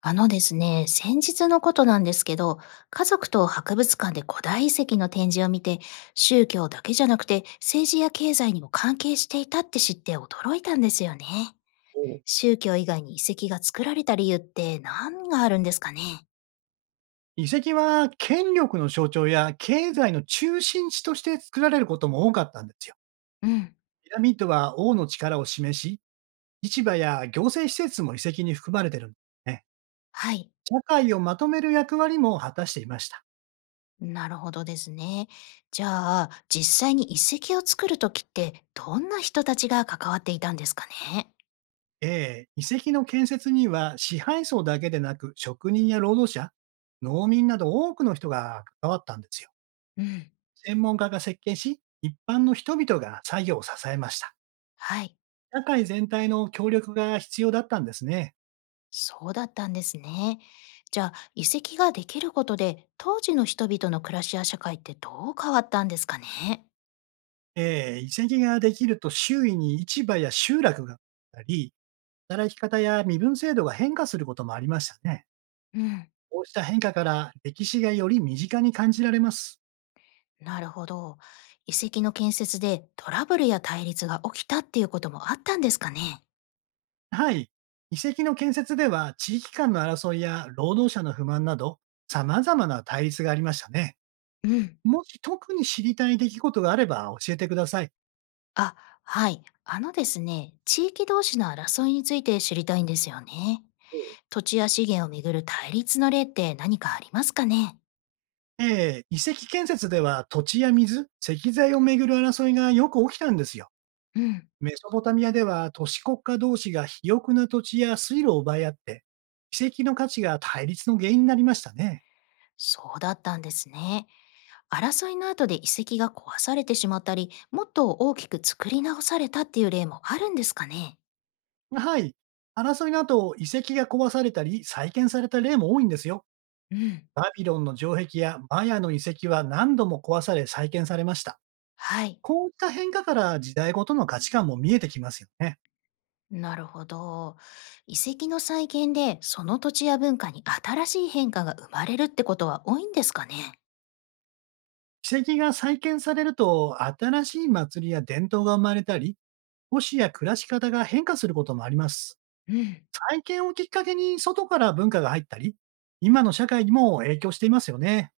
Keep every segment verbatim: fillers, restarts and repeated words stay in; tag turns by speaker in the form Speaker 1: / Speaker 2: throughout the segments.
Speaker 1: あのですね、先日のことなんですけど、家族と博物館で古代遺跡の展示を見て、宗教だけじゃなくて政治や経済にも関係していたって知って驚いたんですよね。
Speaker 2: お。
Speaker 1: 宗教以外に遺跡が作られた理由って何があるんですかね？
Speaker 2: 遺跡は権力の象徴や経済の中心地として作られることも多かったんですよ。
Speaker 1: うん、
Speaker 2: ピラミッドは王の力を示し、市場や行政施設も遺跡に含まれてるんですね。
Speaker 1: はい。
Speaker 2: 社会をまとめる役割も果たしていました。
Speaker 1: なるほどですね。じゃあ、実際に遺跡を作るときって、どんな人たちが関わっていたんですかね？
Speaker 2: ええ、遺跡の建設には支配層だけでなく、職人や労働者、農民など多くの人が関わったんですよ。
Speaker 1: うん。
Speaker 2: 専門家が設計し、一般の人々が作業を支えました。
Speaker 1: はい。
Speaker 2: 社会全体の協力が必要だったんですね。
Speaker 1: そうだったんですね。じゃあ、遺跡ができることで、当時の人々の暮らしや社会ってどう変わったんですかね？
Speaker 2: ええ、移籍ができると周囲に市場や集落があったり、働き方や身分制度が変化することもありましたね。
Speaker 1: うん、
Speaker 2: こうした変化から歴史がより身近に感じられます。
Speaker 1: なるほど。遺跡の建設でトラブルや対立が起きたっていうこともあったんですかね？
Speaker 2: はい。遺跡の建設では地域間の争いや労働者の不満など、様々な対立がありましたね。
Speaker 1: うん、
Speaker 2: もし特に知りたい出来事があれば教えてください。
Speaker 1: あ、はい。あのですね、地域同士の争いについて知りたいんですよね。土地や資源をめぐる対立の例って何かありますかね？
Speaker 2: ええ、遺跡建設では土地や水、石材をめぐる争いがよく起きたんですよ。
Speaker 1: うん。
Speaker 2: メソポタミアでは都市国家同士が肥沃な土地や水路を奪い合って、遺跡の価値が対立の原因になりましたね。
Speaker 1: そうだったんですね。争いの後で遺跡が壊されてしまったり、もっと大きく作り直されたっていう例もあるんですかね？
Speaker 2: はい。争いの後、遺跡が壊されたり再建された例も多いんですよ。
Speaker 1: うん、
Speaker 2: バビロンの城壁やマヤの遺跡は何度も壊され再建されました。
Speaker 1: はい。
Speaker 2: こういった変化から、時代ごとの価値観も見えてきますよね。
Speaker 1: なるほど。遺跡の再建でその土地や文化に新しい変化が生まれるってことは多いんですかね？
Speaker 2: 遺跡が再建されると、新しい祭りや伝統が生まれたり、都市や暮らし方が変化することもあります。
Speaker 1: うん、
Speaker 2: 再建をきっかけに外から文化が入ったり、今の社会にも影響していますよね。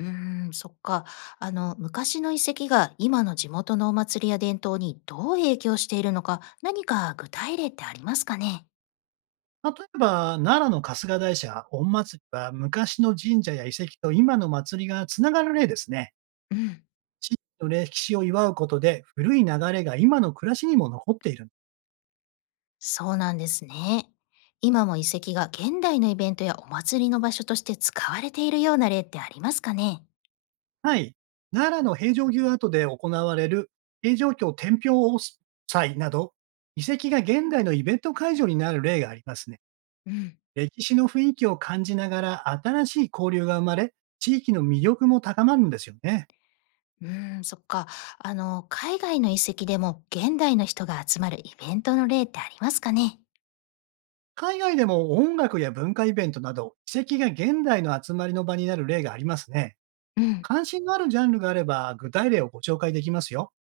Speaker 1: うーん、そっか。あの、昔の遺跡が今の地元のお祭りや伝統にどう影響しているのか、何か具体例ってありますかね？
Speaker 2: 例えば、奈良の春日大社、御祭りは昔の神社や遺跡と今の祭りがつながる例ですね。
Speaker 1: うん。
Speaker 2: 地域の歴史を祝うことで、古い流れが今の暮らしにも残っている。
Speaker 1: そうなんですね。今も遺跡が現代のイベントやお祭りの場所として使われているような例ってありますかね？
Speaker 2: はい。奈良の平城宮跡で行われる平城京天平祭など、遺跡が現代のイベント会場になる例がありますね。
Speaker 1: うん。
Speaker 2: 歴史の雰囲気を感じながら新しい交流が生まれ、地域の魅力も高まるんですよね。
Speaker 1: うーん、そっか。あの、海外の遺跡でも現代の人が集まるイベントの例ってありますかね？
Speaker 2: 海外でも音楽や文化イベントなど、遺跡が現代の集まりの場になる例がありますね。
Speaker 1: うん。
Speaker 2: 関心のあるジャンルがあれば、具体例をご紹介できますよ。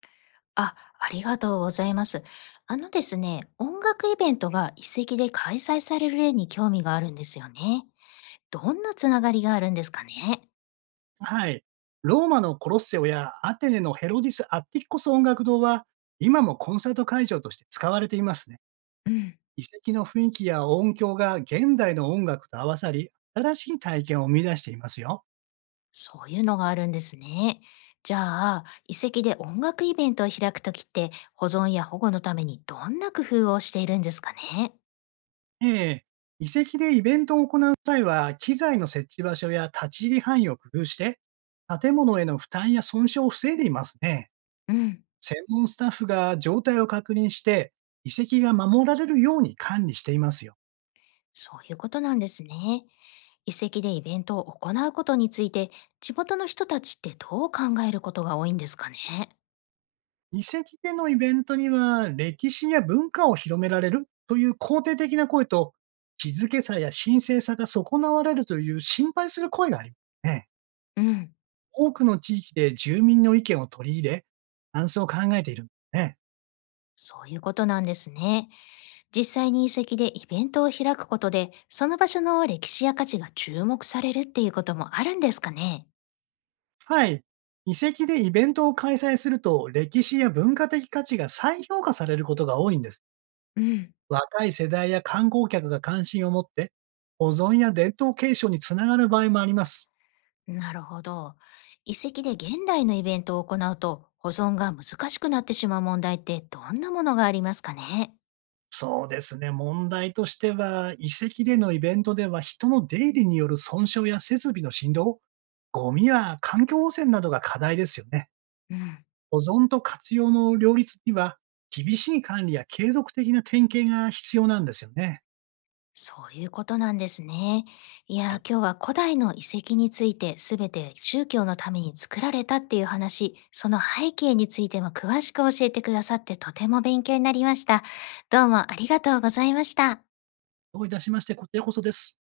Speaker 1: あ、ありがとうございます。あのですね、音楽イベントが遺跡で開催される例に興味があるんですよね。どんなつながりがあるんですかね？
Speaker 2: はい。ローマのコロッセオやアテネのヘロディス・アッティッコス音楽堂は、今もコンサート会場として使われていますね。
Speaker 1: うん。
Speaker 2: 遺跡の雰囲気や音響が現代の音楽と合わさり、新しい体験を生み出していますよ。
Speaker 1: そういうのがあるんですね。じゃあ、遺跡で音楽イベントを開くときって、保存や保護のためにどんな工夫をしているんですかね？
Speaker 2: ええ、遺跡でイベントを行う際は、機材の設置場所や立ち入り範囲を工夫して、建物への負担や損傷を防いでいますね。
Speaker 1: うん、
Speaker 2: 専門スタッフが状態を確認して、遺跡が守られるように管理していますよ。
Speaker 1: そういうことなんですね。遺跡でイベントを行うことについて、地元の人たちってどう考えることが多いんですかね？
Speaker 2: 遺跡でのイベントには、歴史や文化を広められるという肯定的な声と、静けさや神聖さが損なわれるという心配する声がありますね。
Speaker 1: うん、
Speaker 2: 多くの地域で住民の意見を取り入れ、安心を考えているんですね。
Speaker 1: そういうことなんですね。実際に遺跡でイベントを開くことで、その場所の歴史や価値が注目されるっていうこともあるんですかね？
Speaker 2: はい。遺跡でイベントを開催すると、歴史や文化的価値が再評価されることが多いんです。
Speaker 1: うん。
Speaker 2: 若い世代や観光客が関心を持って、保存や伝統継承につながる場合もあります。
Speaker 1: なるほど。遺跡で現代のイベントを行うと保存が難しくなってしまう問題ってどんなものがありますかね？
Speaker 2: そうですね。問題としては、遺跡でのイベントでは人の出入りによる損傷や設備の振動、ゴミや環境汚染などが課題ですよね。
Speaker 1: うん。
Speaker 2: 保存と活用の両立には、厳しい管理や継続的な点検が必要なんですよね。
Speaker 1: そういうことなんですね。いやー、今日は古代の遺跡について全て宗教のために作られたっていう話、その背景についても詳しく教えてくださってとても勉強になりました。どうもありがとうございました。
Speaker 2: どういたしまして、こちらこそです。